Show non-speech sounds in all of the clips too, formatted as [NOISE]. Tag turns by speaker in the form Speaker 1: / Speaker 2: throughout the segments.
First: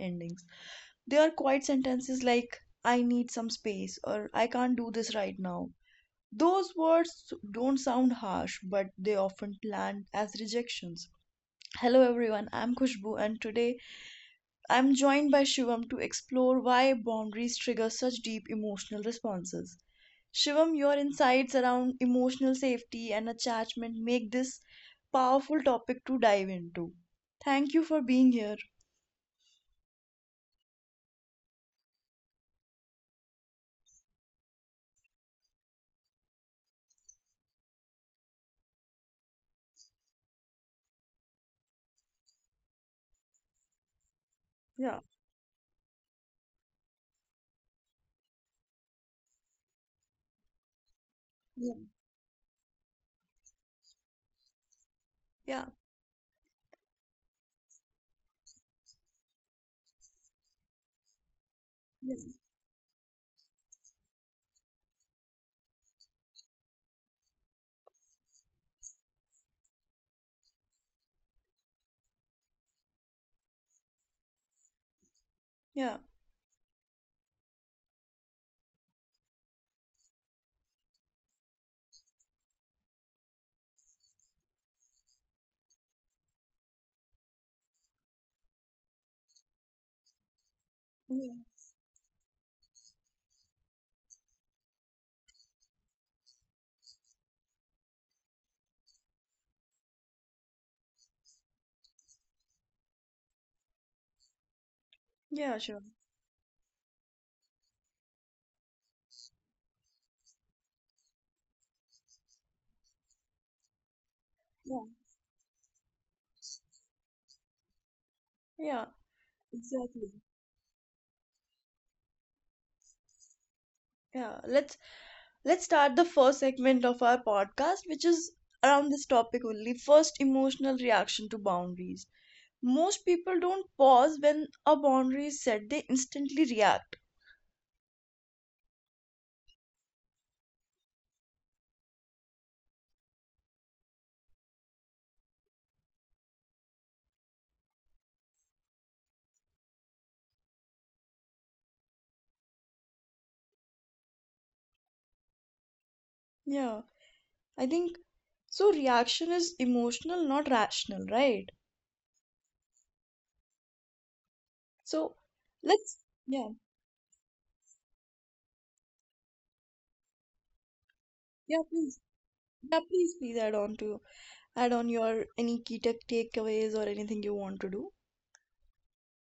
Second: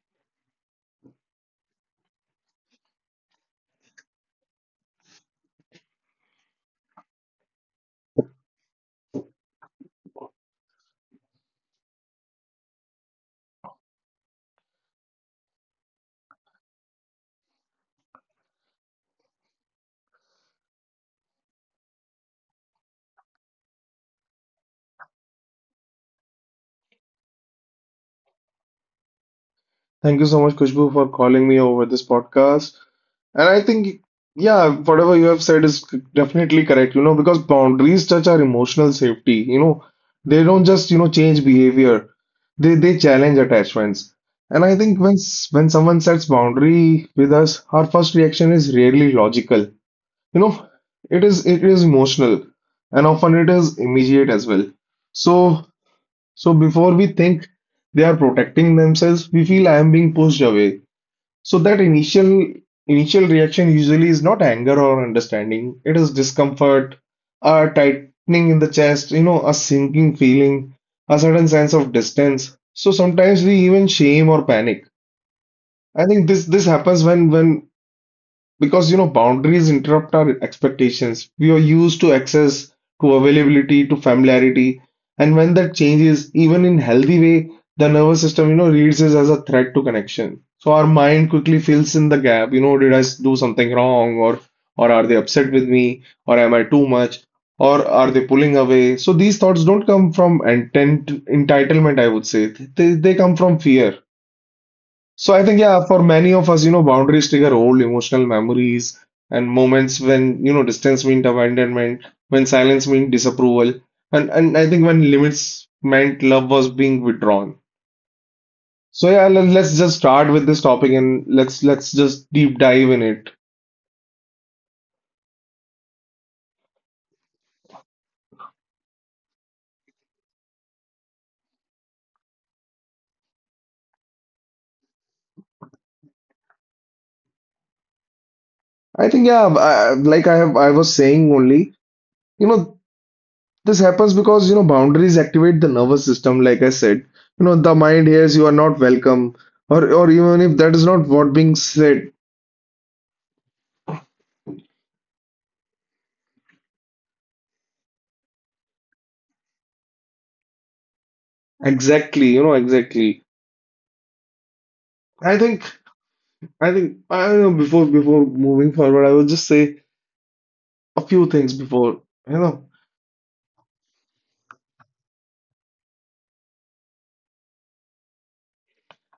Speaker 1: endings. They are quiet sentences like I need some space or I can't do this right now. Those words don't sound harsh, but they often land as rejections. Hello everyone, I'm Khushbu and today I'm joined by Shivam to explore why boundaries trigger such deep emotional responses. Shivam, your insights around emotional safety and attachment make this powerful topic to dive into. Thank you for being here.
Speaker 2: Thank you so much, Kushbu, for calling me over this podcast. And I think, yeah, whatever you have said is definitely correct, you know, because boundaries touch our emotional safety. You know, they don't just, change behavior. They challenge attachments. And I
Speaker 1: Yeah,
Speaker 2: think when someone sets boundary with us, our first reaction is rarely logical. You know, it is it
Speaker 1: yeah,
Speaker 2: is emotional, and often it is immediate as well.
Speaker 1: yeah,
Speaker 2: So so before we think they are protecting themselves, we feel I am being pushed away. So that
Speaker 1: yeah,
Speaker 2: initial reaction usually is not anger or understanding. It is discomfort, a tightening in the chest, you know, a sinking feeling, a certain sense of distance. So sometimes we even shame or panic.
Speaker 1: yeah,
Speaker 2: I think this happens when because you know, boundaries interrupt our expectations. We are used to access, to availability, to familiarity. And when that changes, even in healthy way, the nervous system, you know, reads this as a threat to connection. So our
Speaker 1: yeah,
Speaker 2: mind quickly fills in the gap. You know, do something wrong? Or are they upset with me? Or am I too much? Or are they pulling away? So these thoughts don't come from intent, entitlement, I would say. They come from fear. So I
Speaker 1: yeah,
Speaker 2: think, yeah,
Speaker 1: Shivam.
Speaker 2: for many of us, you know, boundaries trigger old emotional memories and moments when, you know, distance meant abandonment, when silence meant disapproval, and I
Speaker 1: Yeah,
Speaker 2: think when limits meant love was being withdrawn.
Speaker 1: yeah,
Speaker 2: So yeah, let's just
Speaker 1: exactly.
Speaker 2: start with this topic and let's just deep dive in it.
Speaker 1: Yeah, let's start the first segment of our podcast, which is around this topic only. First, emotional reaction to boundaries. Most people don't pause when a boundary is set. They instantly react.
Speaker 2: I think, yeah, like I was saying only, you know, this happens because, you know, boundaries activate the nervous system, like I said. You know, the mind hears you are not welcome, or even if that is not what being said.
Speaker 1: Yeah, I think so. Reaction is emotional, not rational, right?
Speaker 2: Exactly, you know, exactly.
Speaker 1: So
Speaker 2: I think,
Speaker 1: let's. Yeah,
Speaker 2: I think, I don't know, before moving forward, I will just say a few things
Speaker 1: yeah, please.
Speaker 2: before, you know,
Speaker 1: Yeah, please add on your any key tech takeaways or anything you want to do.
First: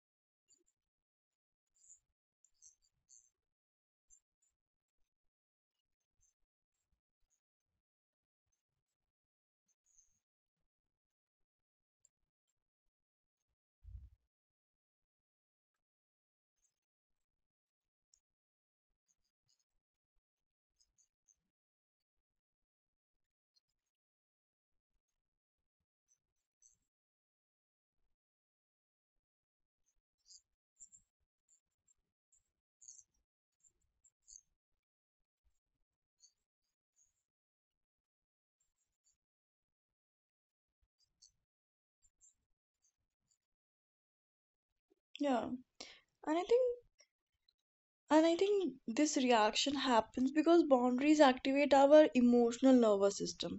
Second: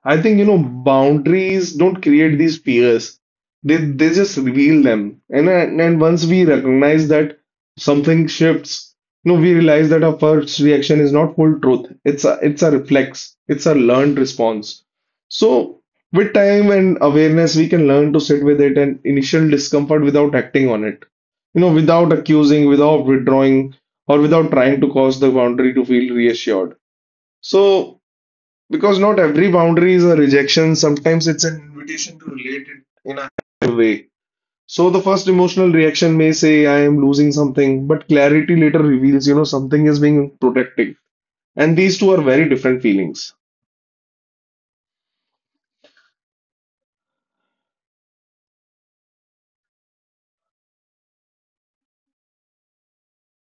Speaker 2: I think you know boundaries don't create these fears. They just reveal them. And once we recognize that something shifts, you know, we realize that our first reaction is not full truth. It's a reflex. It's a learned response. So with time and awareness, we can learn to sit with it and initial discomfort without acting on it. You know, without accusing, without withdrawing, or without trying to cause the boundary to feel reassured. So because not every boundary is a rejection, sometimes it's an invitation to relate it in a higher way. So the first emotional reaction may say, I am losing something, but clarity later reveals, you know, something is being protected. And these two are very different feelings.
Speaker 1: Yeah, and I think this reaction happens because boundaries activate our emotional nervous system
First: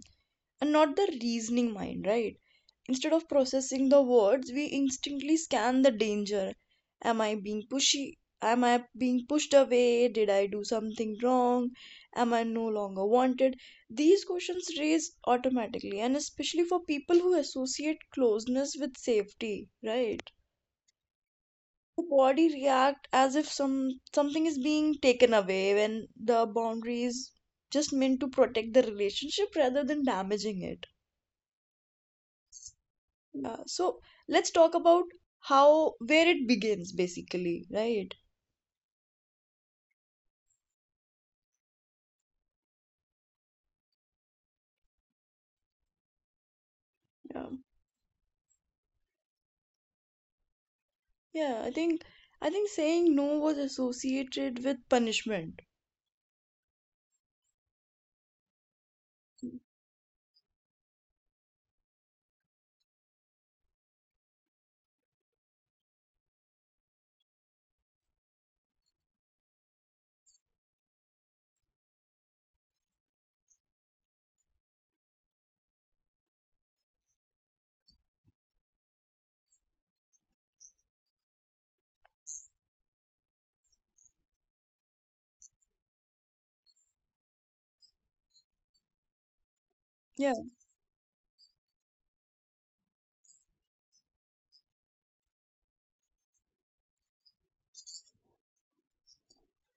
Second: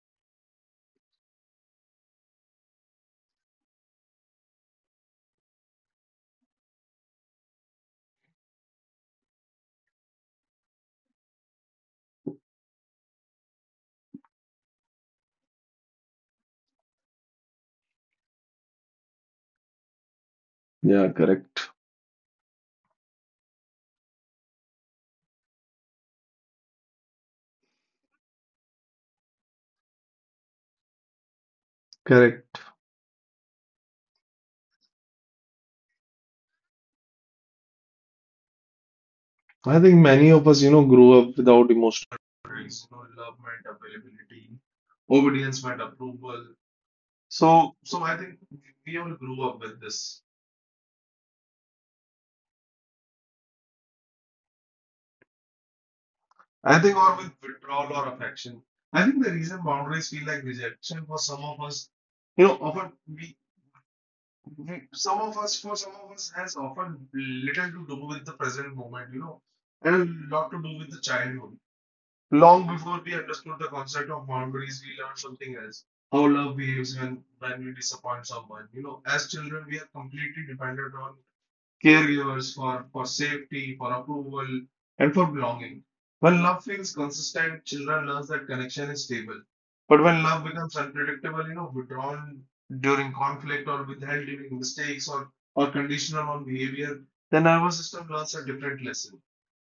Speaker 1: and not the reasoning mind, right? Instead of processing the words, we instinctively scan the danger. Am I being pushy? Am I being pushed away? Did I do something wrong? Am I no longer wanted? These questions raise automatically, and especially for people who associate closeness with safety, right?
Speaker 2: Yeah, correct.
Speaker 1: The body react as if something is being taken away when the boundary is just meant to protect the relationship rather than damaging it.
Speaker 2: Correct.
Speaker 1: Yeah. So let's talk about how where it begins basically, right?
Speaker 2: I think many of us, you know, grow up without emotional boundaries. You know, love meant availability, obedience meant approval.
Speaker 1: Yeah.
Speaker 2: So I think we all grew up with this.
Speaker 1: Yeah, I think saying no was associated with punishment.
Speaker 2: I think, or with withdrawal or affection. I think the reason boundaries feel like rejection for some of us, you know, often we some of us, for some of us, has often little to do with the present moment, you know, and a lot to do with the childhood. Long before we understood the concept of boundaries, we learned something else. How love behaves when we disappoint someone. You know, as children, we are completely dependent on caregivers, for safety, for approval, and for belonging. When love feels consistent, children learn that connection is stable. But when
Speaker 1: Yeah,
Speaker 2: love becomes unpredictable, you know, withdrawn during conflict or withheld during mistakes or conditional on behavior, the nervous system learns a different lesson.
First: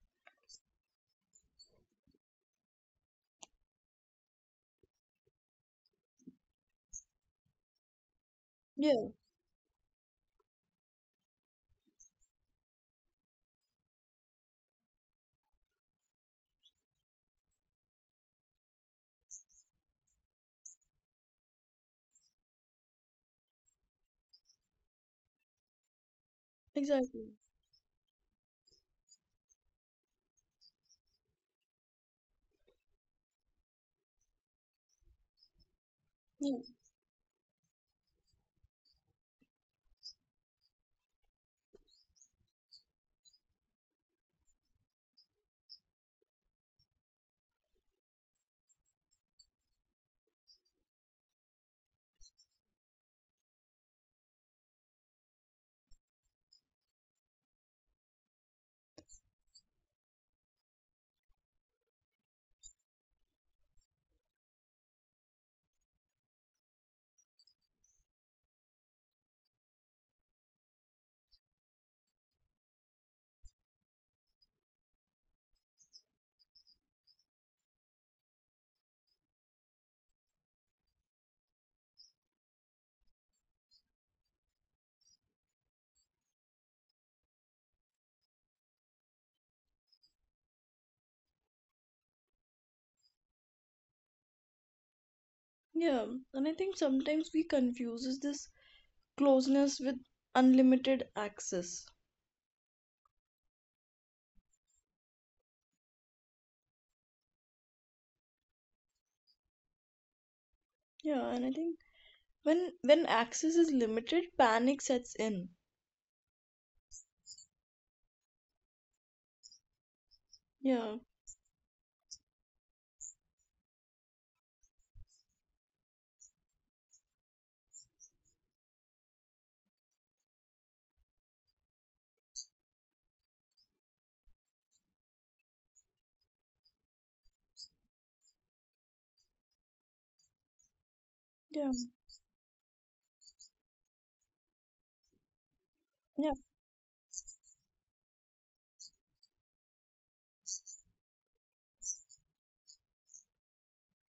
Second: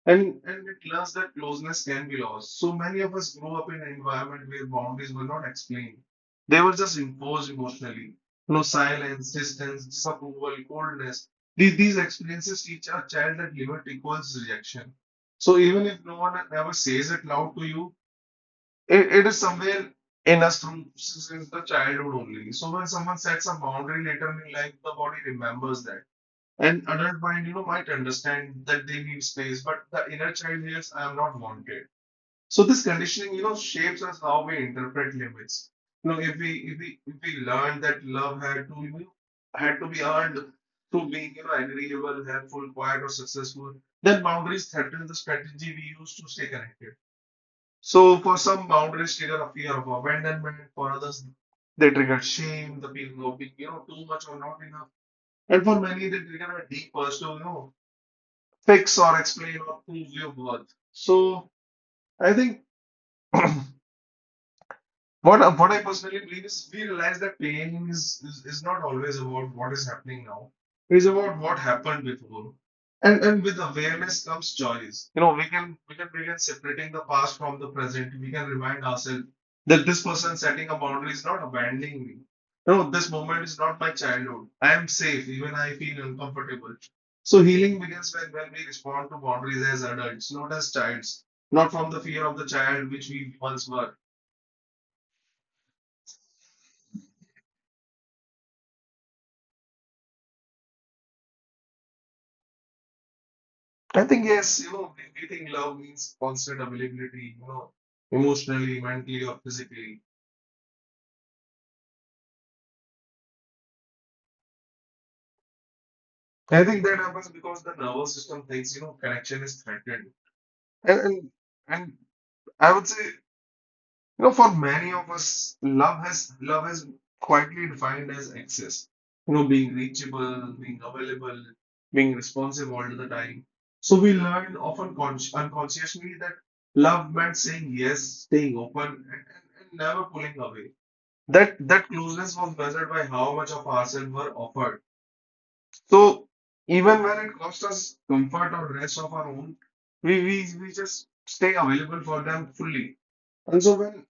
Speaker 2: And at last, that closeness can be lost. So many of us grew up in an environment where boundaries were not explained. They were just imposed emotionally. No
Speaker 1: yeah,
Speaker 2: silence, distance, disapproval, coldness. These experiences teach a child that limit equals rejection. So even if no one ever says it loud to you, it is somewhere in us through since the childhood only. So when someone sets a boundary later in life, the body remembers that. An adult
Speaker 1: exactly.
Speaker 2: mind, you know, might understand that they need space, but the inner child hears, I am not wanted. So this conditioning, you know, shapes us how we interpret limits. You know, if we
Speaker 1: Yeah.
Speaker 2: if we if we learn that love had to you know, had to be earned through being, you know, agreeable, helpful, quiet, or successful, then boundaries threaten the strategy we use to stay connected. So for some boundaries trigger a fear of abandonment, for others they trigger shame, the feeling of being, you know, too much or not enough. And for many, they trigger a deep personal, you know, fix or explain or prove your worth. So I think [CLEARS THROAT] what I personally believe is we realize that is not always about what is happening now. It's about what happened before. And with awareness comes choice. You know, we can begin separating the past from the present. We can remind ourselves that this person setting a boundary is not abandoning me. No, this moment is not my childhood. I am safe, even I feel uncomfortable. So healing begins when we respond to boundaries as adults, not as childs, not from the fear of the child which we once were.
Speaker 1: Yeah. And I think sometimes we confuses this closeness with unlimited access.
Speaker 2: I think yes, you know, I think love means constant availability, you know, emotionally, mentally, or physically.
Speaker 1: Yeah, and I think when access is limited, panic sets in.
Speaker 2: I think that happens because the nervous system thinks, you know, connection is threatened.
Speaker 1: Yeah.
Speaker 2: And and, and I would say, you know, for many of us, love is quietly defined as access. You know, being reachable, being available, being responsive all the time. So we learn often consci unconsciously that love meant saying yes, staying open, and never pulling away. That
Speaker 1: Yeah.
Speaker 2: that closeness was measured by how much of ourselves were offered. So
Speaker 1: Yeah.
Speaker 2: even when it cost us comfort or rest of our own, we just stay available for them fully. And so when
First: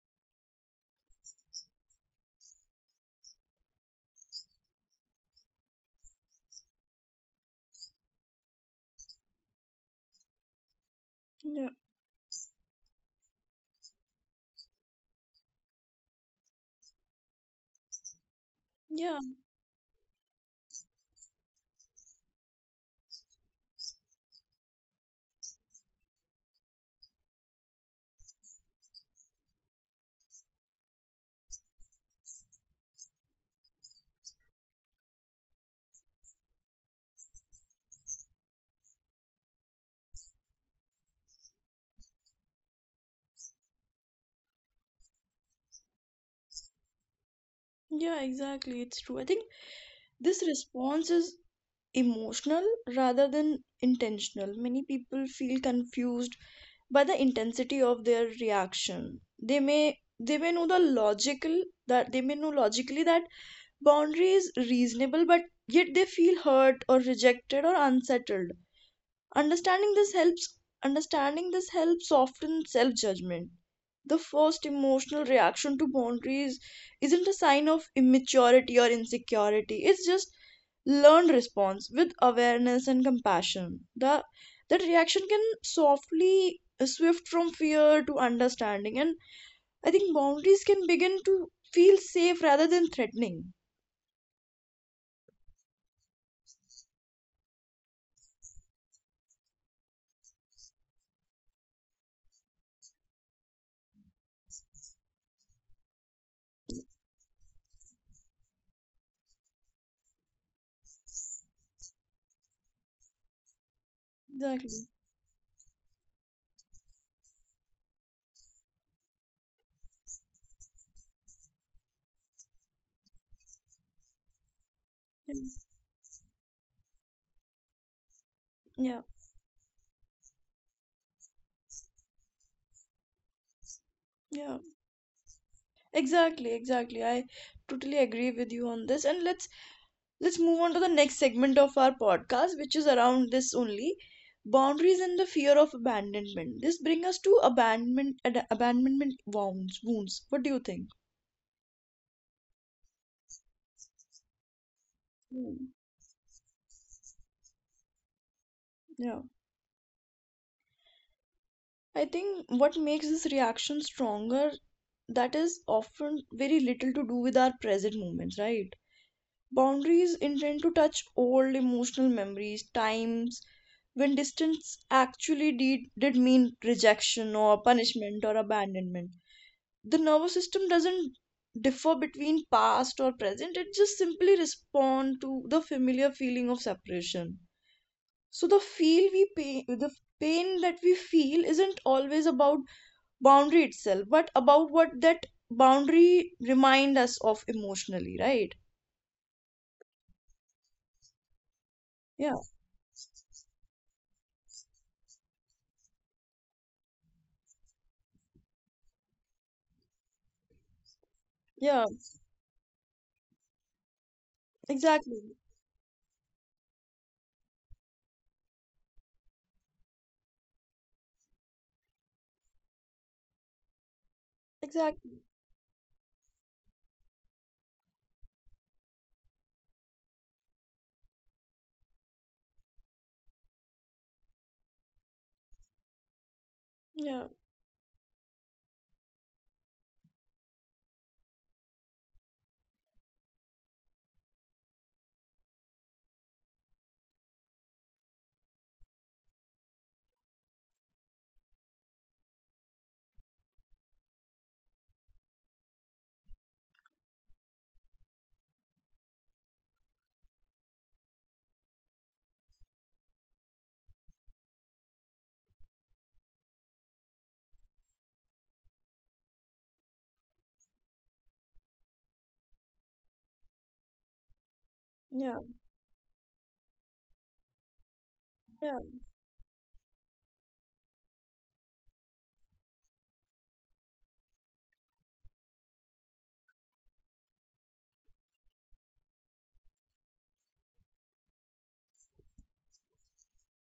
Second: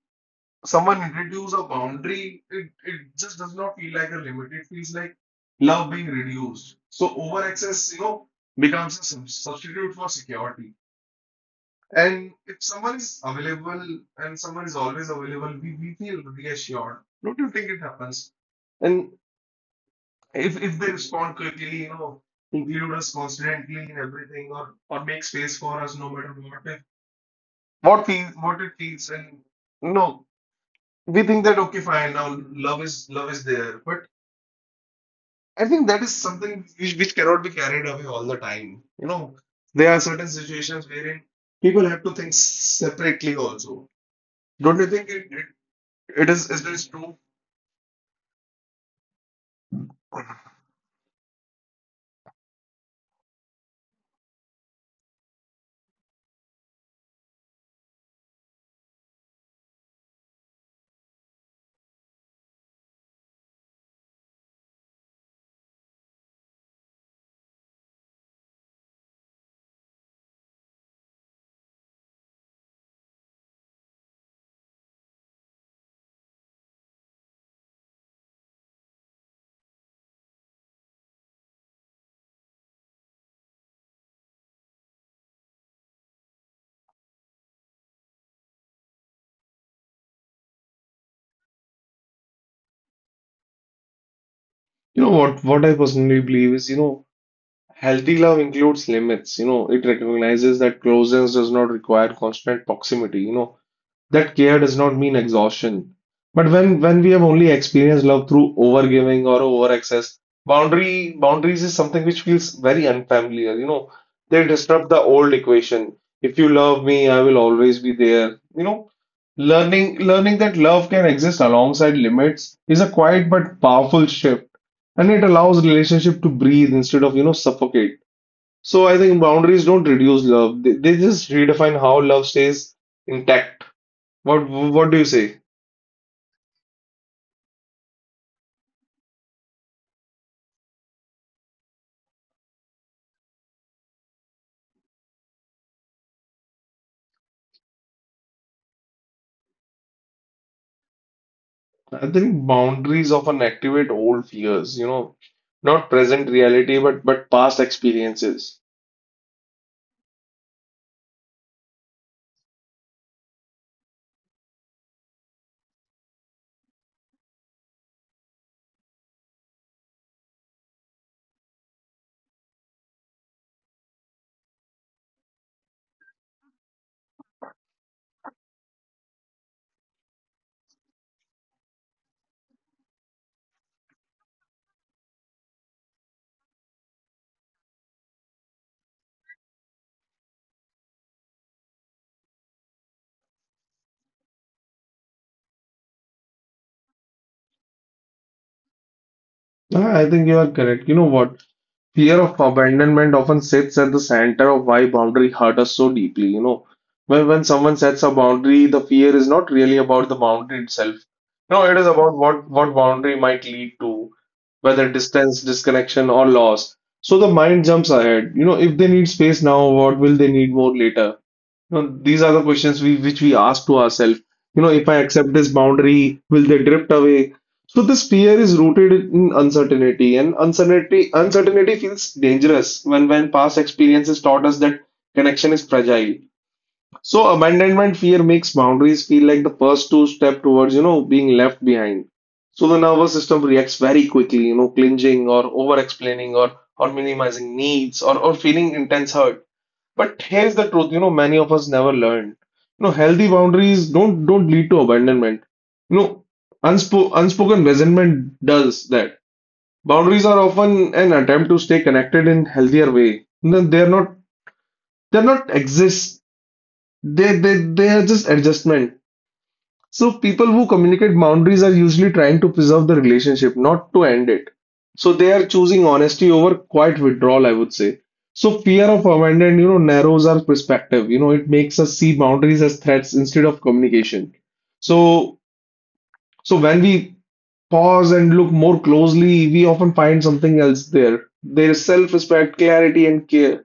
Speaker 2: someone introduces a boundary, it just does not feel like a limit. It feels like love being reduced. So over access, you know, becomes a substitute for security.
Speaker 1: Yeah.
Speaker 2: And if someone is available and someone is always available, we feel reassured. Don't you think it happens? And
Speaker 1: Yeah.
Speaker 2: if they respond quickly, you know, include us constantly in everything, or make space for us, no matter what it feels, and you know, we think that okay, fine, now love is there, but I think that is something which cannot be carried away all the time. You know, there are certain situations wherein people have to think separately also. Don't you think it is true?
Speaker 1: Yeah, exactly. It's true. I think this response is emotional rather than intentional. Many people feel confused by the intensity of their reaction. They may know the logical that they may know logically that boundary is reasonable, but yet they feel hurt or rejected or unsettled. understanding this helps Understanding this helps soften self judgment the first emotional reaction to boundaries isn't a sign of immaturity or insecurity, it's just learned response with awareness and compassion. That reaction can softly swift from fear to understanding, and I think boundaries can begin to feel safe rather than threatening.
Speaker 2: You know what I personally believe is, you know. Healthy love includes limits, you know, it recognizes that closeness does not require constant proximity, you know that care does not mean exhaustion. But when we have only experienced love through overgiving or over excess, boundary boundaries is something which feels very unfamiliar. You know, they
Speaker 1: Exactly.
Speaker 2: disrupt the old equation. If you love me, I will always be there. You know, learning that love can exist alongside limits is a quiet but powerful shift, and it allows relationship to breathe instead of, you know, suffocate. So I
Speaker 1: Yeah,
Speaker 2: think boundaries don't reduce love. They just redefine how love stays intact. What
Speaker 1: yeah,
Speaker 2: do you say?
Speaker 1: exactly, exactly. I totally agree with you on this. And let's move on to the next segment of our podcast, which is around this only, boundaries and the fear of abandonment. This brings us to abandonment wounds. What do you think?
Speaker 2: I think boundaries often activate old fears, you know,
Speaker 1: Hmm.
Speaker 2: not present reality, but past experiences.
Speaker 1: Yeah, I think what makes this reaction stronger, that is often very little to do with our present moments, right? Boundaries intend to touch old emotional memories, times when distance actually did mean rejection or punishment or abandonment. The nervous system doesn't differ between past or present, it just simply respond to the familiar feeling of separation. So the pain that we feel isn't always about boundary itself, but about what that boundary remind us of emotionally, right?
Speaker 2: Ah, I think you are correct. You know what? Fear
Speaker 1: Yeah,
Speaker 2: of abandonment often sits at the center of why boundary hurt us so deeply. You know, when someone sets a boundary, the fear is not really about the boundary itself. No, it is
Speaker 1: yeah,
Speaker 2: about what boundary might lead to, whether
Speaker 1: exactly,
Speaker 2: distance, disconnection, or loss. So the mind jumps ahead. You know, if they need space now, what will they need more later? You know, these are the questions we which we ask to ourselves. You know, if I
Speaker 1: exactly.
Speaker 2: accept this boundary, will they drift away? So this fear is rooted in uncertainty, and uncertainty feels dangerous when past experiences taught us that connection is fragile.
Speaker 1: Yeah,
Speaker 2: So abandonment fear makes boundaries feel like the first two step towards, you know, being left behind. So the nervous system reacts very quickly, you know, clinging or over explaining or minimizing needs or feeling intense hurt. But here's the truth, you know, many of us never learn. You know, healthy boundaries don't lead to abandonment. You know, unspoken resentment does that. Boundaries are often an attempt to stay connected in healthier way. No, they're not exist. They they are just adjustment. So people who communicate boundaries are usually trying to preserve the relationship, not to end it. So they
Speaker 1: yeah,
Speaker 2: are choosing honesty over quiet withdrawal, I would say. So
Speaker 1: yeah,
Speaker 2: fear of abandon, you know, narrows our perspective. You know, it makes us see boundaries as threats instead of communication. So so when we pause and look more closely, we often find something else there. There is self-respect, clarity, and care.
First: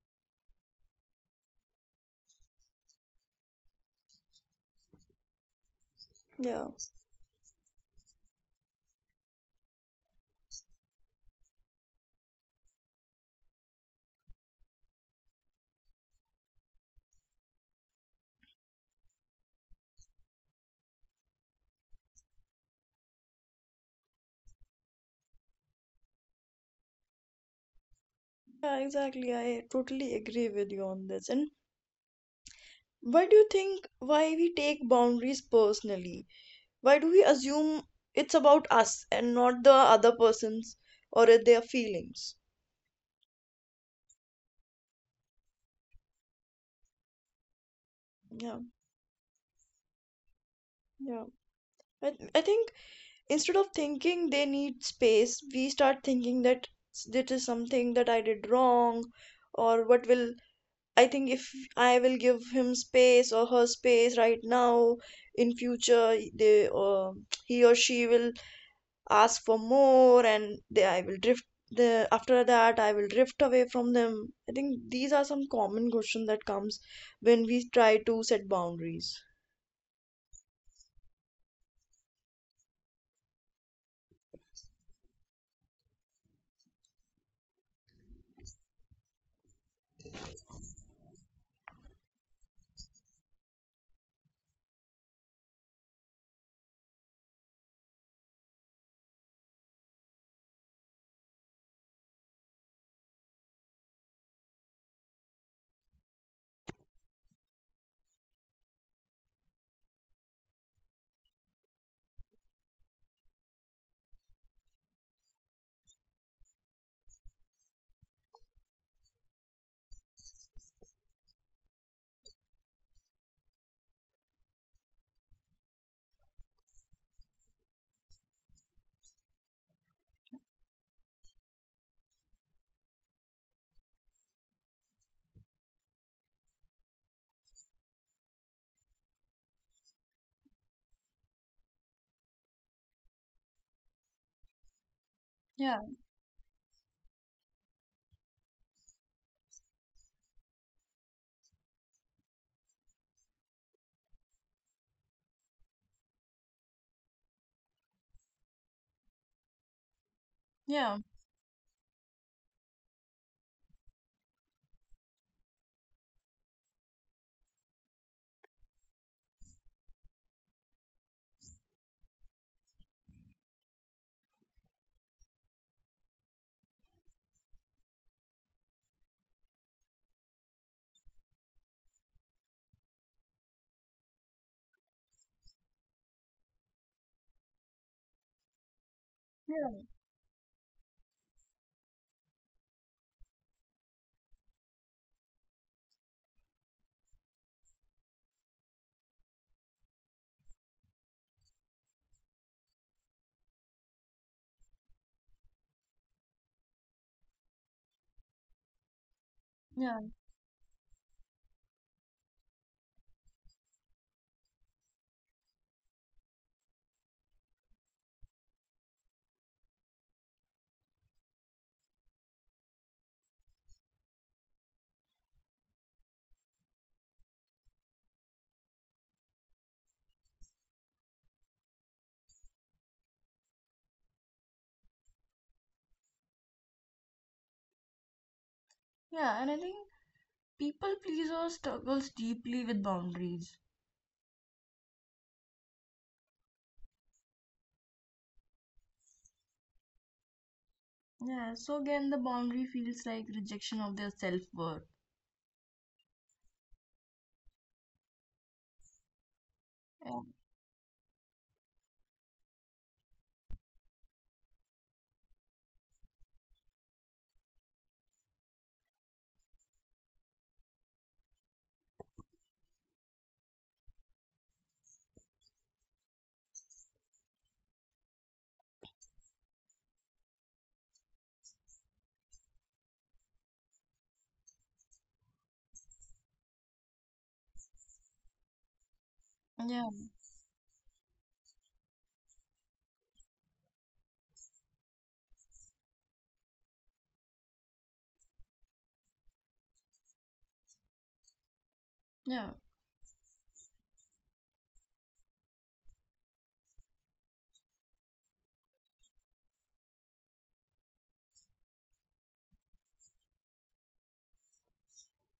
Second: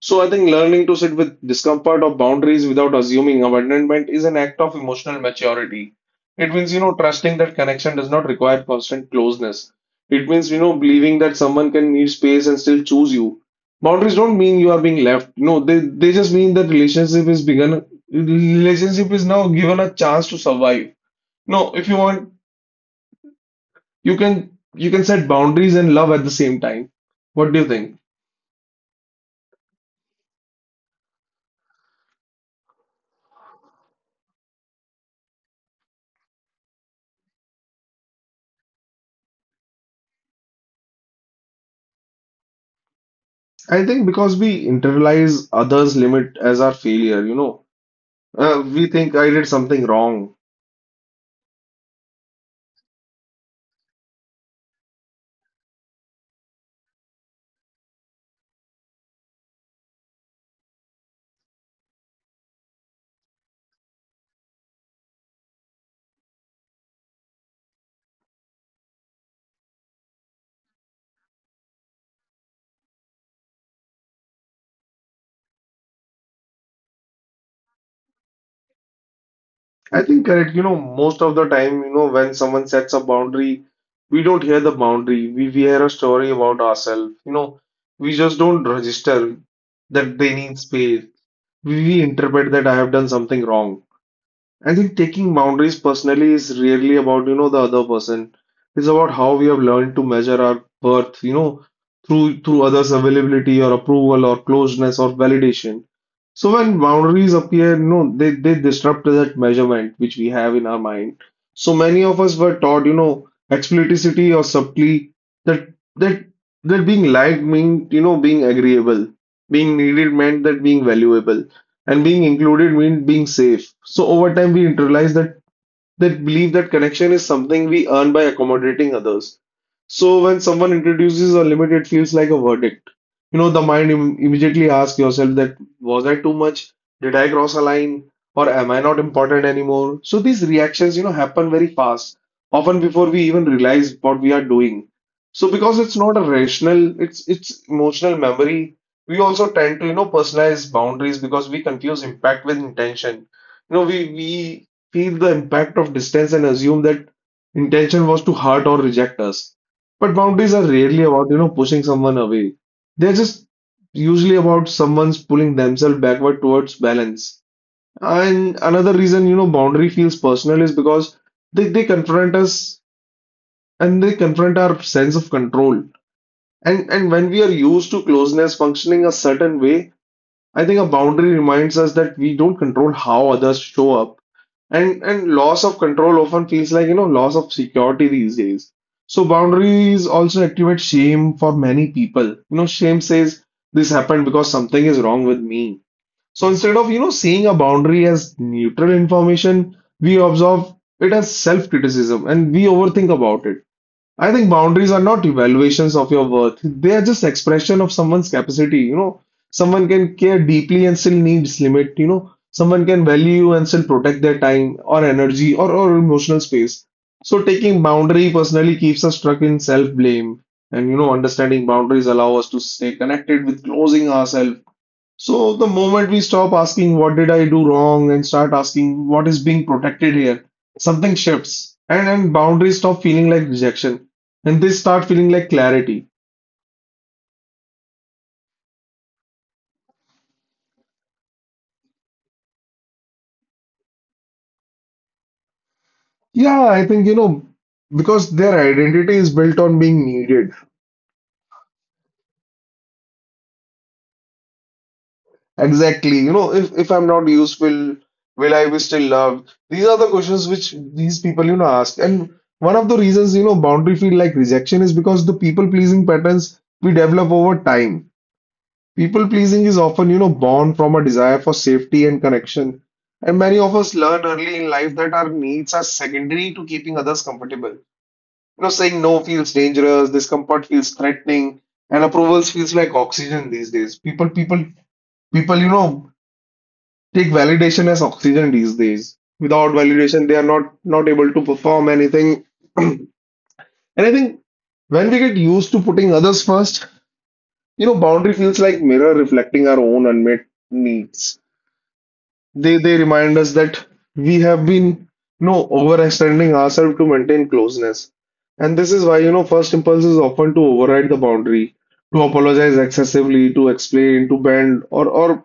Speaker 2: So I think learning to sit with discomfort or boundaries without assuming abandonment is an act of emotional maturity. It
Speaker 1: yeah,
Speaker 2: means, you know, trusting that connection does not require constant closeness. It means, you know, believing that someone can need space and still choose you. Boundaries don't mean you are being left. No, they just mean that relationship is begun, relationship is now given a chance to survive. No, if you want you can you can set boundaries and love at the same time. What do you think?
Speaker 1: yeah, exactly. I totally agree with you on this. And why do you think, why we take boundaries personally? Why do we assume it's about us and not the other person's or their feelings?
Speaker 2: I think because we internalize others' limit as our failure, you know,
Speaker 1: Yeah,
Speaker 2: we think I did something wrong.
Speaker 1: yeah. I think instead of thinking they need space, we start thinking that it is something that I did wrong. Or what will I think, if I will give him space or her space right now, in future they he or she will ask for more, and they, I will drift the after that I will drift away from them. I think these are some common question that comes when we try to set boundaries.
Speaker 2: I think correct, you know, most of the time, you know, when someone sets a boundary, we don't hear the boundary. We hear a story about ourselves, you know, we just don't register that they need space. We interpret that I have done something wrong. I think taking boundaries personally is really about, you know, the other person. It's about how we have learned to measure our worth, you know, through others' availability or approval or closeness or validation. So when boundaries appear, you know, they disrupt that measurement which we have in our mind. So many of us were taught, you know, explicitly or subtly that that that being liked meant, you know, being agreeable. Being needed meant that being valuable and being included means being safe. So over time, we internalize that they believe that connection is something we earn by accommodating others. So when someone introduces a limit, it feels like a verdict. You know, the mind immediately asks yourself that was I too much? Did I cross a line? Or am I not important anymore? So these reactions, you know, happen very fast, often before we even realize what we are doing. So because
Speaker 1: Yeah,
Speaker 2: it's not a rational, it's emotional memory. We also tend to, you know, personalize boundaries because we confuse impact with intention. You know, we feel the impact of distance and assume that intention was to hurt or reject us. But boundaries are
Speaker 1: yeah,
Speaker 2: rarely about, you know, pushing someone away. They're just usually about someone's pulling themselves backward towards balance. And another reason, you know, boundary feels personal is because they confront us and they confront our sense of control. And when we are used to closeness functioning a certain way, I think a boundary reminds us that we don't control how others show up. And loss of control often feels like, you know, loss of security these days. So
Speaker 1: yeah,
Speaker 2: boundaries also activate shame for many people. You know, shame says this happened because something is wrong with me. So instead of, you know, seeing a boundary as neutral information, we observe it as self-criticism and we overthink about it. I think boundaries are not evaluations of your worth. They are just expression of someone's capacity. You know, someone
Speaker 1: yeah,
Speaker 2: can care deeply and still needs limit. You know, someone can value you and still protect their time or energy or emotional space. So taking boundary personally keeps us stuck in self-blame. And you know, understanding boundaries allow us to stay connected with closing ourselves so the moment we stop asking what did I do wrong and start asking what is being protected here, something shifts and boundaries stop feeling like rejection and they start feeling like clarity.
Speaker 1: yeah. And I think people pleaser struggles deeply with boundaries.
Speaker 2: Yeah, I think you know because their identity is built on being needed.
Speaker 1: Yeah, so again, the boundary feels like rejection of their self-worth.
Speaker 2: Exactly. You know, if I'm not useful, will I be still loved? These are the
Speaker 1: Yeah,
Speaker 2: questions which these people you know ask. And one of the reasons you know boundary feel like rejection is because the people pleasing patterns we develop over time. People pleasing is often, you know, born from a desire for safety and connection. And many of us learn early in life that our needs are secondary to keeping others comfortable. You know, saying no feels dangerous, discomfort feels threatening, and approvals feels like oxygen these days. People, you know, take validation as oxygen these days. Without validation, they are not able to perform anything. [CLEARS THROAT] And I think when we get used to putting others first, you know, boundary feels like mirror reflecting our own unmet needs.
Speaker 1: yeah,
Speaker 2: They remind us that we have been you know overextending ourselves to maintain closeness. And this is why, you know, first impulse is often to override the boundary, to apologize excessively, to explain, to bend, or or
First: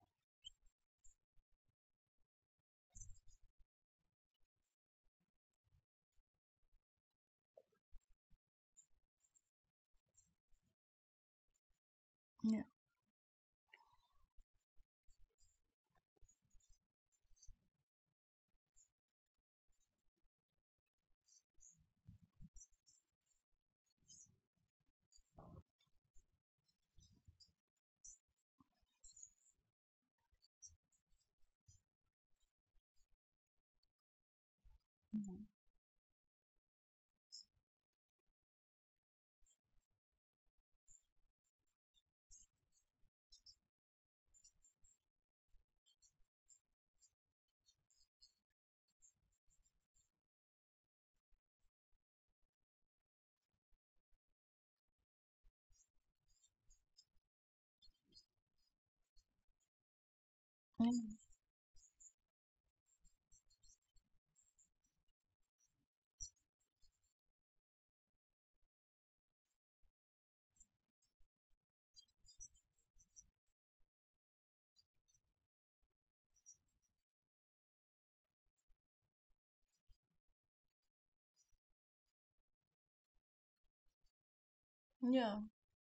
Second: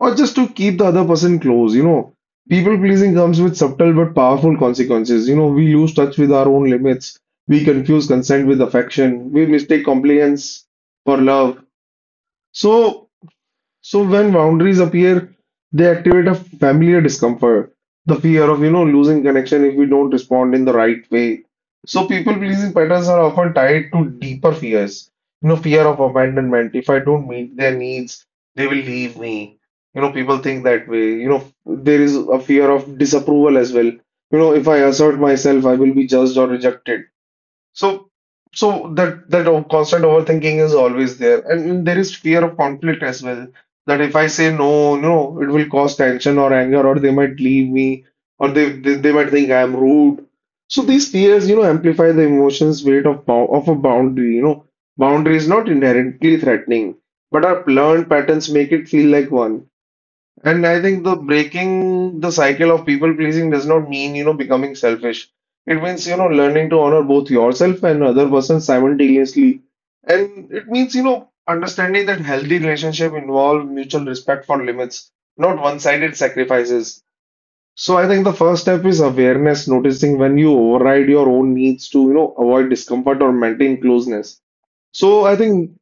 Speaker 2: or just to keep the other person close, you know. People pleasing comes with subtle but powerful consequences. You know, we lose touch with our own limits. We confuse consent with affection. We mistake compliance for love.
Speaker 1: yeah,
Speaker 2: So so when boundaries appear, they activate a familiar discomfort, the fear of, you know, losing connection if we don't respond in the right way. So people pleasing patterns are often tied to deeper fears. You know, fear of abandonment. If I don't meet their needs, they will leave me. You know, people think that way. You know, there is a fear of disapproval as well. You know, if I assert myself, I will be judged or rejected. So constant overthinking is always there, and there is fear of conflict as well. That if I say no, no, it will cause tension or anger, or they might leave me, or they might think I am rude. So these fears, you know, amplify the emotions weight of of a boundary. You know, boundary is not inherently threatening, but our learned patterns make it feel like one. And I
Speaker 1: yeah,
Speaker 2: think the breaking the cycle of people pleasing does not mean, you know, becoming selfish. It means, you know, learning to honor both yourself and other person simultaneously. And it means, you know, understanding that healthy relationship involve mutual respect for limits, not one-sided sacrifices. So I think the first step is awareness, noticing when you override your own needs to, you know, avoid discomfort or maintain closeness. So I
Speaker 1: yeah,
Speaker 2: think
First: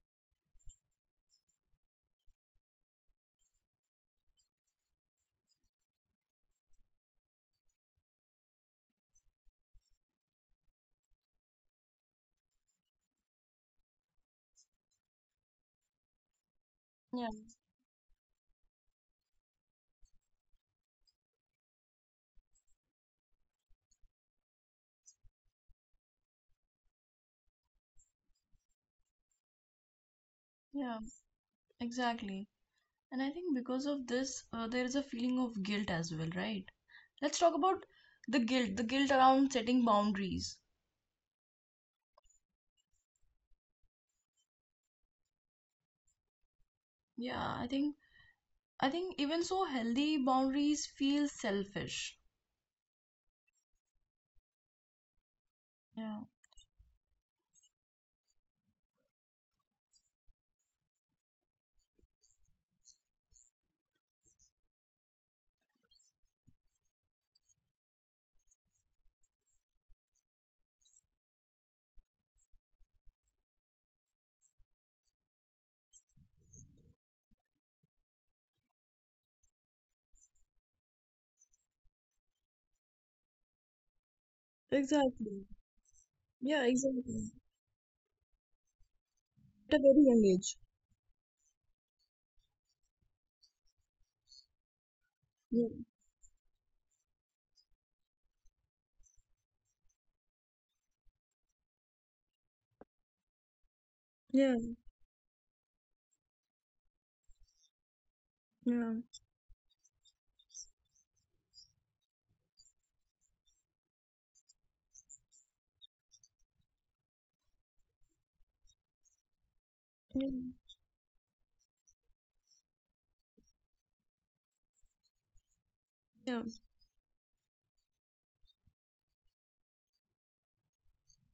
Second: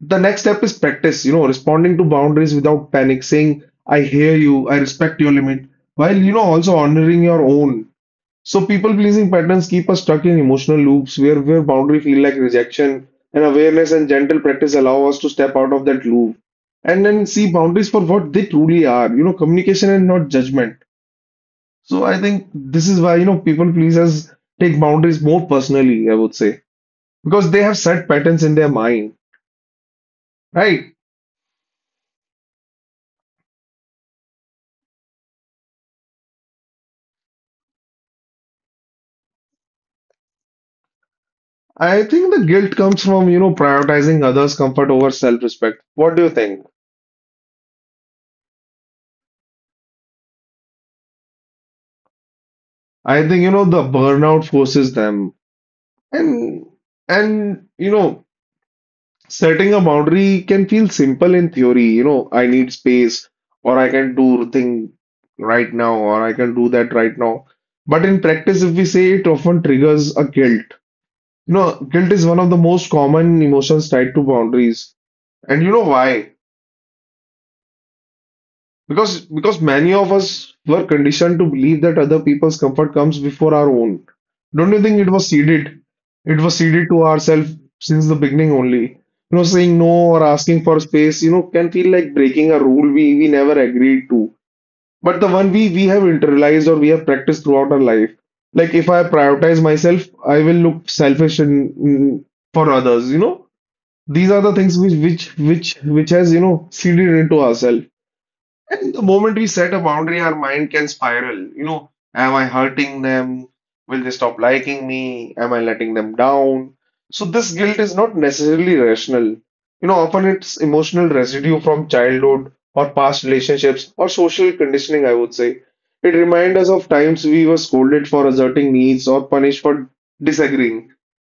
Speaker 2: the next step is practice, you know, responding to boundaries without panic, saying, I hear you, I respect your limit, while, you know, also honoring your own. So people pleasing patterns keep us stuck in emotional loops where boundary feel like rejection and awareness and gentle practice allow us to step out of that loop and then
Speaker 1: yeah,
Speaker 2: see boundaries for what they truly are, you know, communication and not judgment. So I think this is why, you know, people pleasers take boundaries more personally, I would say, because they have set patterns in their mind, right?
Speaker 1: yeah, exactly. And I think because of this, there is a feeling of guilt as well, right? Let's talk about the guilt around setting boundaries.
Speaker 2: I think the guilt comes from, you know, prioritizing others' comfort over self-respect. What do you think?
Speaker 1: Yeah, I think even so, healthy boundaries feel selfish.
Speaker 2: I think, you know, the burnout forces them.
Speaker 1: Yeah.
Speaker 2: And and you know, setting a boundary can feel simple in theory. You know, I need space, or I can do thing right now, or I can do that right now. But in practice, if we say it often triggers a guilt. You know, guilt is one of the most common emotions tied to boundaries. And you know why? Because many of us were conditioned to believe that other people's comfort comes before our own. Don't you think it was
Speaker 1: Exactly.
Speaker 2: seeded? It was
Speaker 1: Yeah,
Speaker 2: seeded to
Speaker 1: exactly.
Speaker 2: ourselves since the beginning only. You know,
Speaker 1: At a
Speaker 2: saying no
Speaker 1: very young
Speaker 2: or
Speaker 1: age.
Speaker 2: asking for space, you know, can feel like breaking a rule we never agreed to. But the one we
Speaker 1: Yeah.
Speaker 2: we have internalized or we have practiced throughout our life. Like if I prioritize myself, I will look selfish in, in- for others, you know. These are the
Speaker 1: Yeah.
Speaker 2: things which which has, you know, seeded into ourselves.
Speaker 1: Yeah.
Speaker 2: And the moment we set a boundary, our mind can spiral. You know, am I hurting them? Will they stop liking me? Am I letting them down? So this guilt is not necessarily rational. You know, often it's emotional residue from childhood or past relationships or social conditioning, I would say. It
Speaker 1: Yeah. Yeah.
Speaker 2: reminds us of times we were scolded for asserting needs or punished for disagreeing.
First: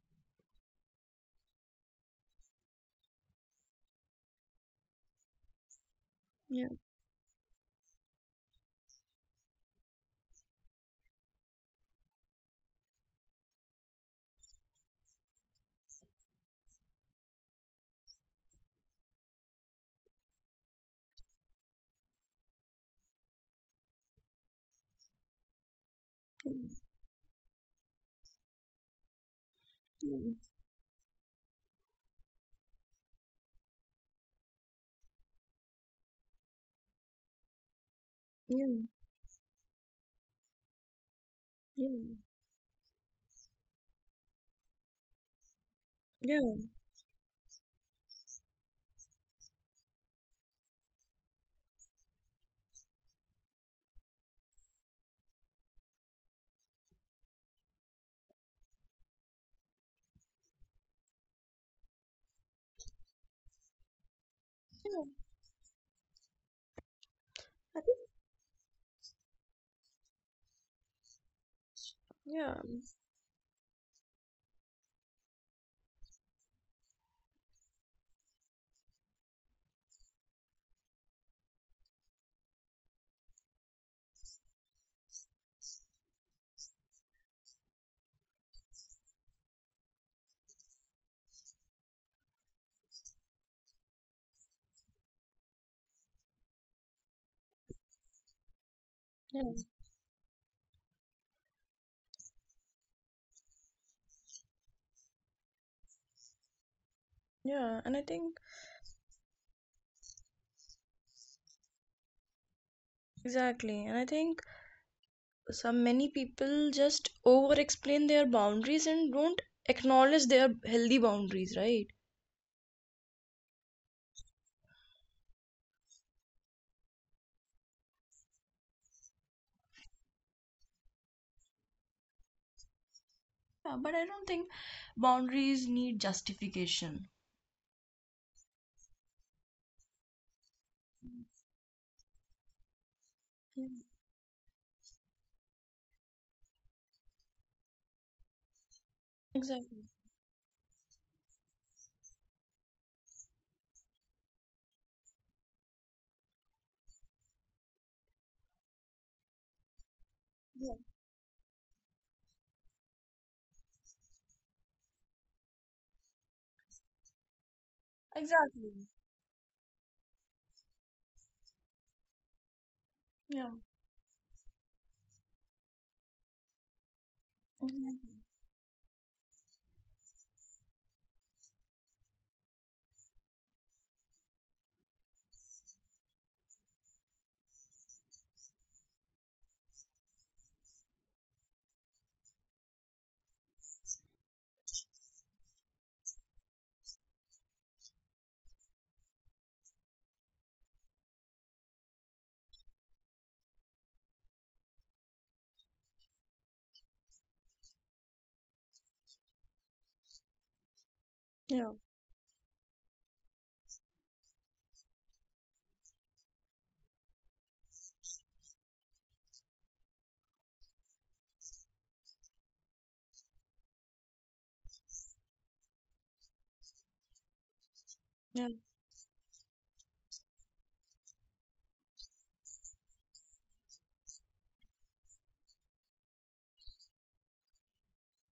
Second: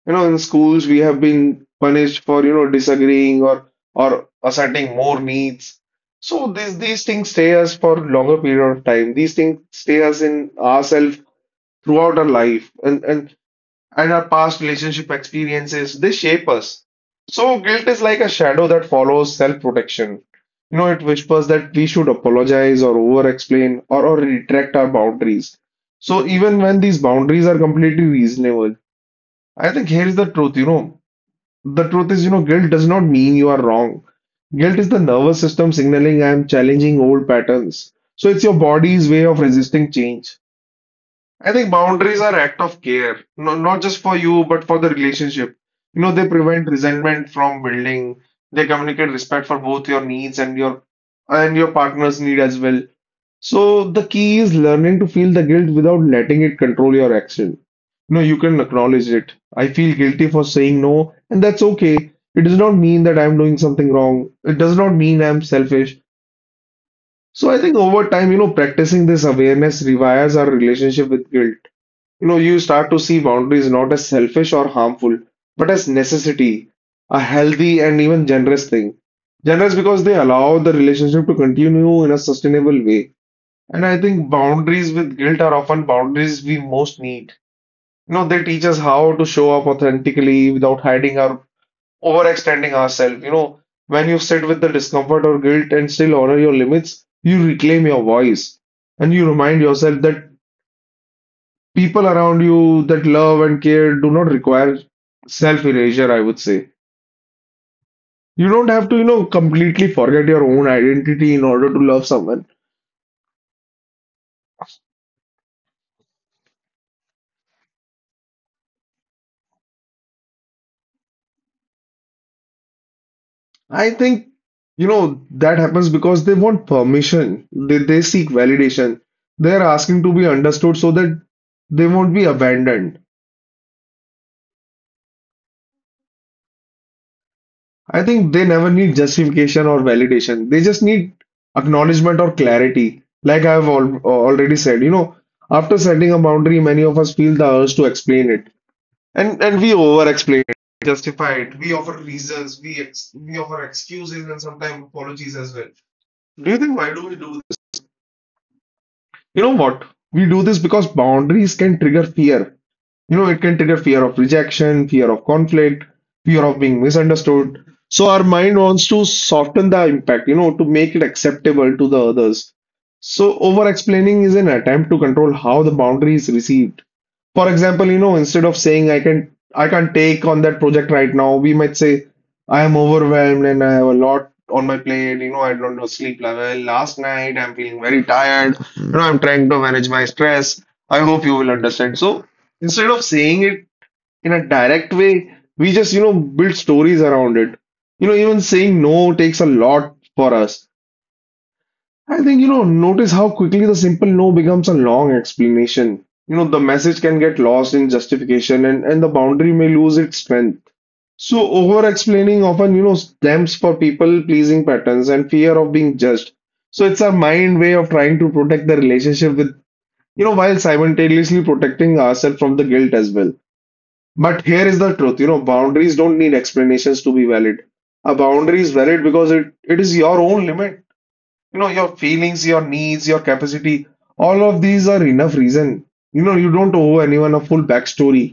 Speaker 2: You know, in schools we have been punished for, you know, disagreeing or asserting more needs. So
Speaker 1: Yeah. Yeah.
Speaker 2: these things stay us for longer period of time. These things stay us in ourselves throughout our life and our past relationship experiences. They shape us. So guilt is like a shadow that follows self-protection. You know, it whispers that we should apologize or over-explain or retract our boundaries. So even when these boundaries are completely reasonable, I think here is the truth, you know, the truth is, you know, guilt does not mean you are wrong. Guilt is the nervous system signaling I am challenging old patterns. So it's your
Speaker 1: Yeah.
Speaker 2: body's way of resisting change. I think
Speaker 1: Yeah.
Speaker 2: boundaries are act of care, no, not just for you, but for the relationship. You know, they
Speaker 1: Yeah.
Speaker 2: prevent resentment from building. They communicate respect for both your needs and your partner's need as well. So the key is learning to feel the guilt without letting it control your action. No, you can acknowledge it. I feel guilty for saying no, and that's okay. It does not mean that I'm doing something wrong. It does not
Speaker 1: Yeah.
Speaker 2: mean I'm selfish. So I think
Speaker 1: I think.
Speaker 2: over time, you know, practicing this awareness rewires our relationship with guilt. You know, you
Speaker 1: Yeah.
Speaker 2: start to see boundaries not as selfish or harmful, but as necessity, a healthy and even generous thing. Generous because they allow the relationship to continue in a sustainable way. And I think boundaries with guilt are often boundaries we most need. You know, they teach us how to show up authentically without hiding or overextending ourselves. You know, when you sit with the discomfort or guilt and still honor your limits, you reclaim your voice and you
Speaker 1: Yeah.
Speaker 2: remind yourself that people around you that love and care do not require self-erasure, I would say.
Speaker 1: Yeah. And I think
Speaker 2: You don't have to, you know, completely forget your own identity in order to love someone.
Speaker 1: exactly. And I think. Some Many people just over explain their boundaries and don't acknowledge their healthy boundaries, right?
Speaker 2: I think, you know, that happens because they want permission. They seek validation. They're asking to be understood so that they won't be abandoned.
Speaker 1: Yeah, but I don't think boundaries need justification.
Speaker 2: I think they never need justification or validation. They just need acknowledgement or clarity. Like I've
Speaker 1: Mm,
Speaker 2: al already said, you know, after setting a boundary, many of us feel the urge to explain it. And we
Speaker 1: exactly.
Speaker 2: over-explain it, justify it. We offer reasons, we offer excuses and sometimes apologies as well. Do you think why do we do You know what? We do this
Speaker 1: Yeah,
Speaker 2: because boundaries can trigger fear, you know, it can trigger fear of rejection, fear of conflict, fear of being misunderstood. So our mind wants
Speaker 1: exactly.
Speaker 2: to soften the impact, you know, to make it acceptable to the others. So
Speaker 1: Yeah,
Speaker 2: over explaining is an attempt to control how the boundary is received. For example, you know,
Speaker 1: exactly.
Speaker 2: instead of saying I can't take on that project right now, we might say I am overwhelmed and I have a lot on my plate, you know, I don't know sleep well last night, I'm feeling very tired, you know, I'm trying to manage my stress, I hope you will understand. So instead of saying it in a direct way, we just, you know, build stories around it. You know, even saying no takes a lot for us. I think, you know, notice how quickly the simple no becomes a long explanation. You know, the message can get lost in justification, and the boundary may lose its strength. So
Speaker 1: Yeah,
Speaker 2: over explaining often, you know, stems for people pleasing patterns and fear of being judged. So it's our mind way of trying to protect the relationship with, you know, while simultaneously protecting ourselves from the guilt as well. But here is the truth, you know, boundaries don't need explanations to be valid. A
Speaker 1: yeah,
Speaker 2: boundary is valid because it is your own limit. You know, your feelings, your needs, your capacity, all of these are enough reason. You know, you don't owe anyone a full backstory.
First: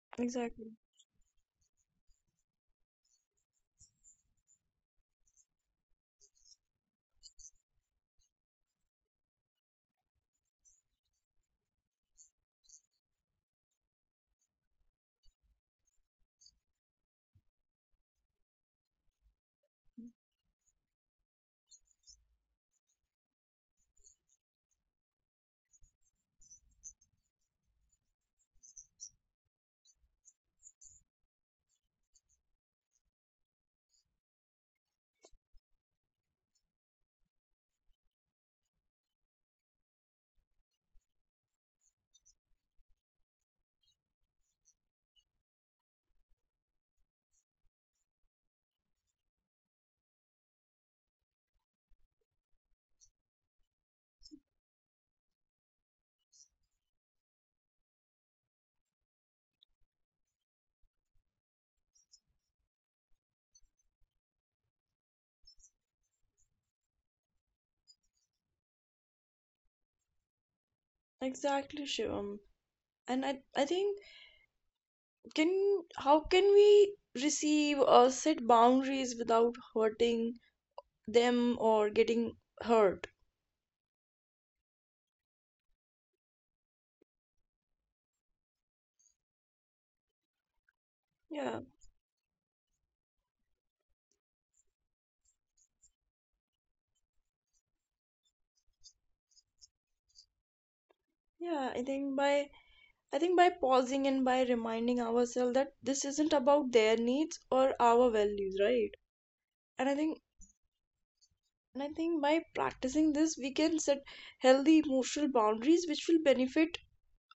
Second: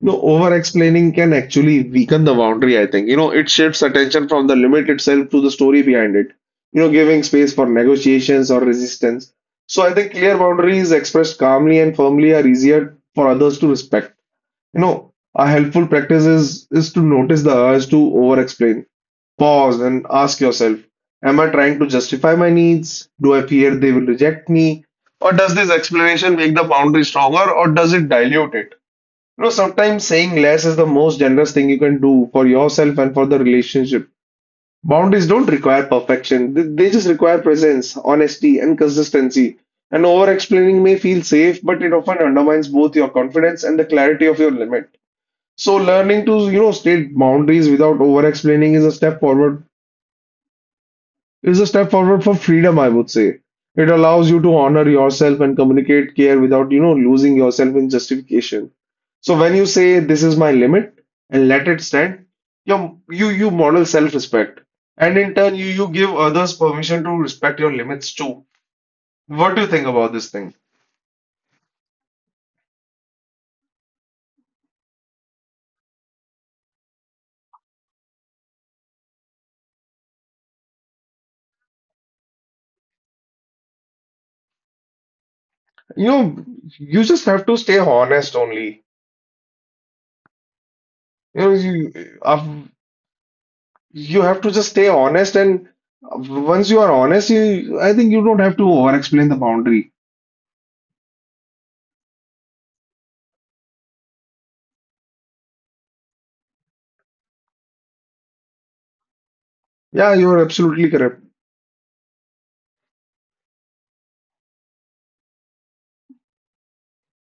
Speaker 2: You know, over
Speaker 1: exactly,
Speaker 2: explaining can actually weaken the boundary, I think. You know, it shifts attention from the limit itself to the story behind it. You know, giving space for negotiations or resistance. So I think clear boundaries expressed calmly and firmly are easier for others to respect. You know, a helpful practice is to notice the urge to over-explain. Pause and ask yourself, am I trying to justify my needs? Do I fear they will reject me? Or does this explanation make the boundary stronger or does it dilute it? You know, sometimes saying less is the most generous thing you can do for yourself and for the relationship. Boundaries don't require perfection. They just require presence, honesty, and consistency. And over-explaining may feel safe, but it often undermines both your confidence and the clarity of your limit. So learning to, you know, state boundaries without over-explaining is a step forward, is a step forward for freedom, I would say. It allows you to honor yourself and communicate care without, you know, losing yourself in justification. So when you say this is my limit and let it stand, you model self-respect. And in turn, you give others permission to respect your limits too. What do you think about this thing?
Speaker 1: exactly, Shivam. And I think, can how can we receive or set boundaries without hurting them or getting hurt?
Speaker 2: You know, you just have to stay honest only. You know,
Speaker 1: Yeah,
Speaker 2: you, You have to just stay honest, and once you are honest, you I think you don't have to over-explain the boundary.
Speaker 1: yeah, I think by pausing and by reminding ourselves that this isn't about their needs or our values, right? And I
Speaker 2: Yeah,
Speaker 1: think
Speaker 2: you are absolutely correct.
Speaker 1: and I think by practicing this we can set healthy emotional boundaries which will benefit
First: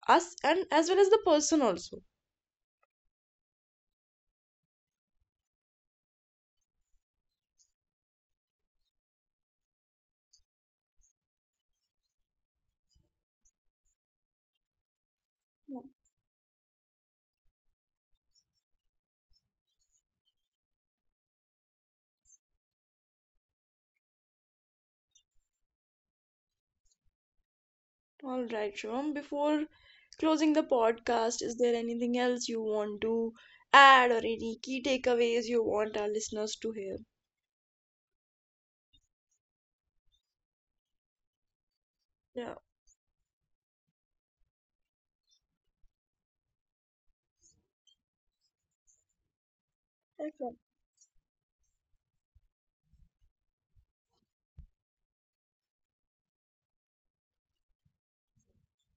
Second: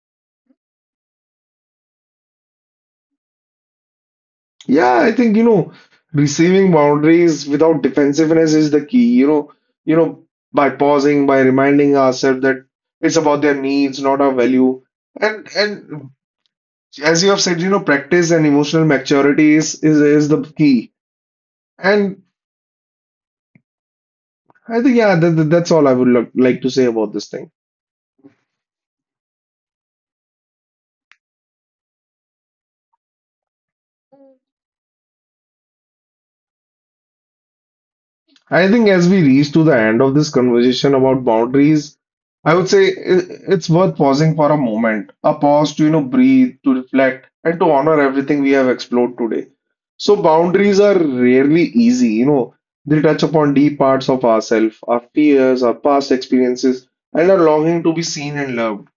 Speaker 1: us and as well as the person also.
Speaker 2: Yeah, I think, you know, receiving boundaries without defensiveness is the key. You know by pausing, by reminding ourselves that it's about their needs, not our value,
Speaker 1: Yeah.
Speaker 2: and as you have said, you know, practice and emotional maturity is the key. And I think, yeah, that's all I would like to say about this thing.
Speaker 1: All right, Shivam. Before closing the podcast, is there anything else you want to add or any key takeaways you want our listeners to hear?
Speaker 2: I think as we reach to the end of this conversation about boundaries, I
Speaker 1: Yeah.
Speaker 2: would say it's worth pausing for a moment, a pause to, you know, breathe, to reflect, and to honor everything we have explored today. So
Speaker 1: Excellent.
Speaker 2: boundaries are rarely easy, you know, they touch upon deep parts of ourselves, our fears, our past experiences, and our longing to be seen and loved.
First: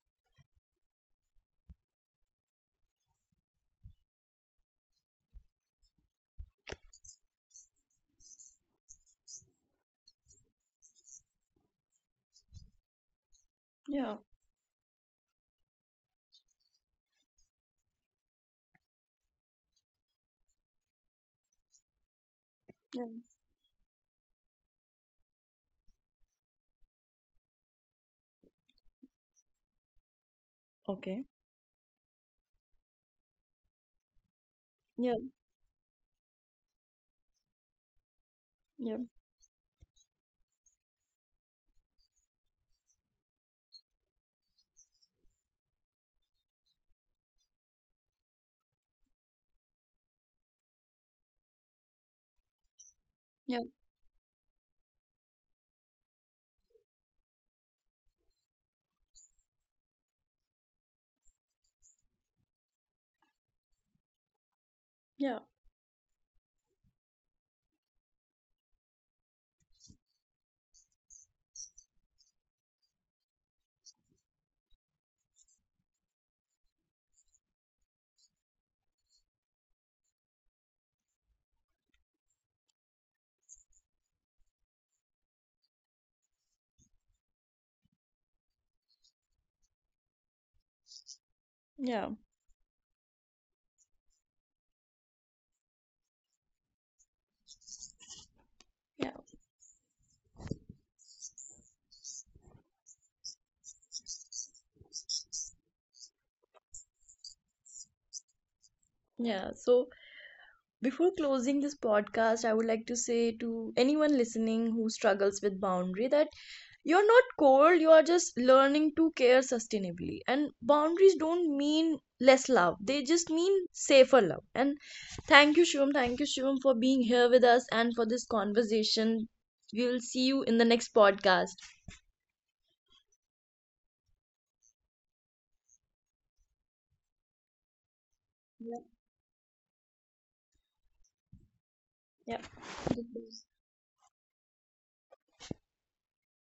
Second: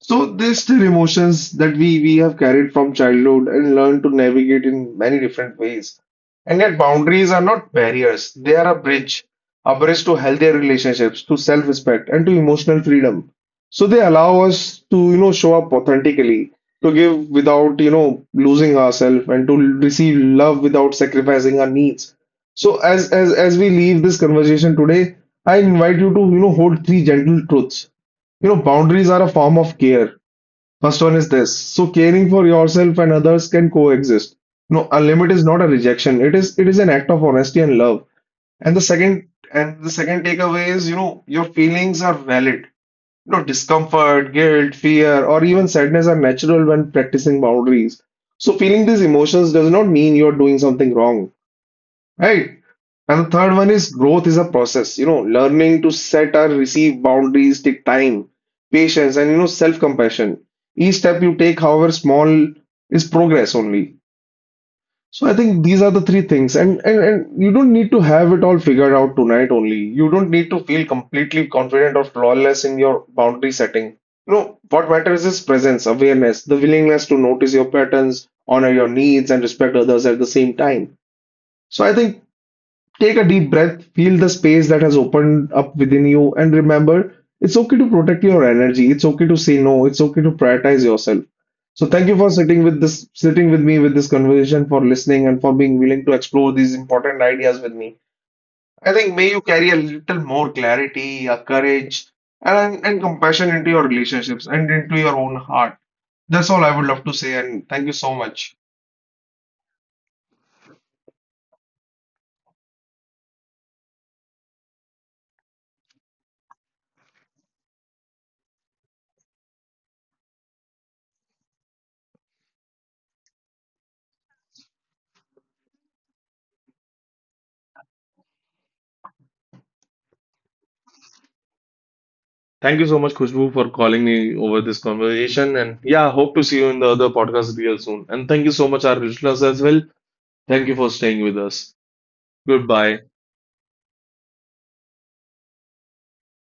Speaker 2: So there's still emotions that we have carried from childhood and learned to navigate in many different ways. And yet boundaries are not barriers. They are a bridge to healthier relationships, to self-respect, and to emotional freedom. So they
Speaker 1: Yeah.
Speaker 2: allow us to, you know, show up authentically, to give without, you know, losing ourselves, and to receive love without sacrificing our needs. So
Speaker 1: Yeah.
Speaker 2: as we leave this conversation today, I invite you to, you know, hold three gentle truths. You know, boundaries are a form of care. First one
Speaker 1: Okay.
Speaker 2: is this. So caring for yourself and others can coexist. No, a limit
Speaker 1: Yeah.
Speaker 2: is not a rejection. It is an act of honesty and love. And
Speaker 1: Yeah.
Speaker 2: the second takeaway is, you know, your feelings are valid. You know, discomfort, guilt, fear, or even sadness are natural when practicing boundaries. So feeling these emotions does not mean you're doing something wrong. Right. And the third
Speaker 1: Yeah.
Speaker 2: one is growth is a process. You know, learning to set or receive boundaries take time, patience, and, you know, self-compassion. Each step you take, however small, is progress only. So I
Speaker 1: Yeah.
Speaker 2: think these are the three things. And you don't need to have it all figured out tonight only. You don't need to feel completely confident or flawless in your boundary setting. You know, what matters is presence, awareness, the willingness to notice your patterns, honor your needs, and respect others at the same time. So I think take a deep breath, feel the space that has opened up within you, and remember it's okay to protect your energy. It's okay to say no. It's okay to prioritize yourself. So thank
Speaker 1: Yeah.
Speaker 2: you for sitting with this, sitting with me with this conversation, for listening, and for being willing to explore these important ideas with me. I think
Speaker 1: Yeah.
Speaker 2: may you carry a little more clarity, a courage, and compassion into your relationships and into your own heart. That's all I would love to say, and thank you so much.
Speaker 1: Yeah. So before closing this podcast, I would like to say to anyone listening who struggles with boundary that you're not cold, you are just learning to care sustainably. And boundaries don't mean less love, they just mean safer love. And thank you, Shivam. Thank you, Shivam, for being here with us and for this conversation. We will see you in the next podcast.
Speaker 2: Thank you for calling me over this conversation. You in the other podcast real soon. And thank you so much,
Speaker 1: Yeah.
Speaker 2: our listeners, as well. Thank you for staying with us. Goodbye.
Speaker 1: Yeah.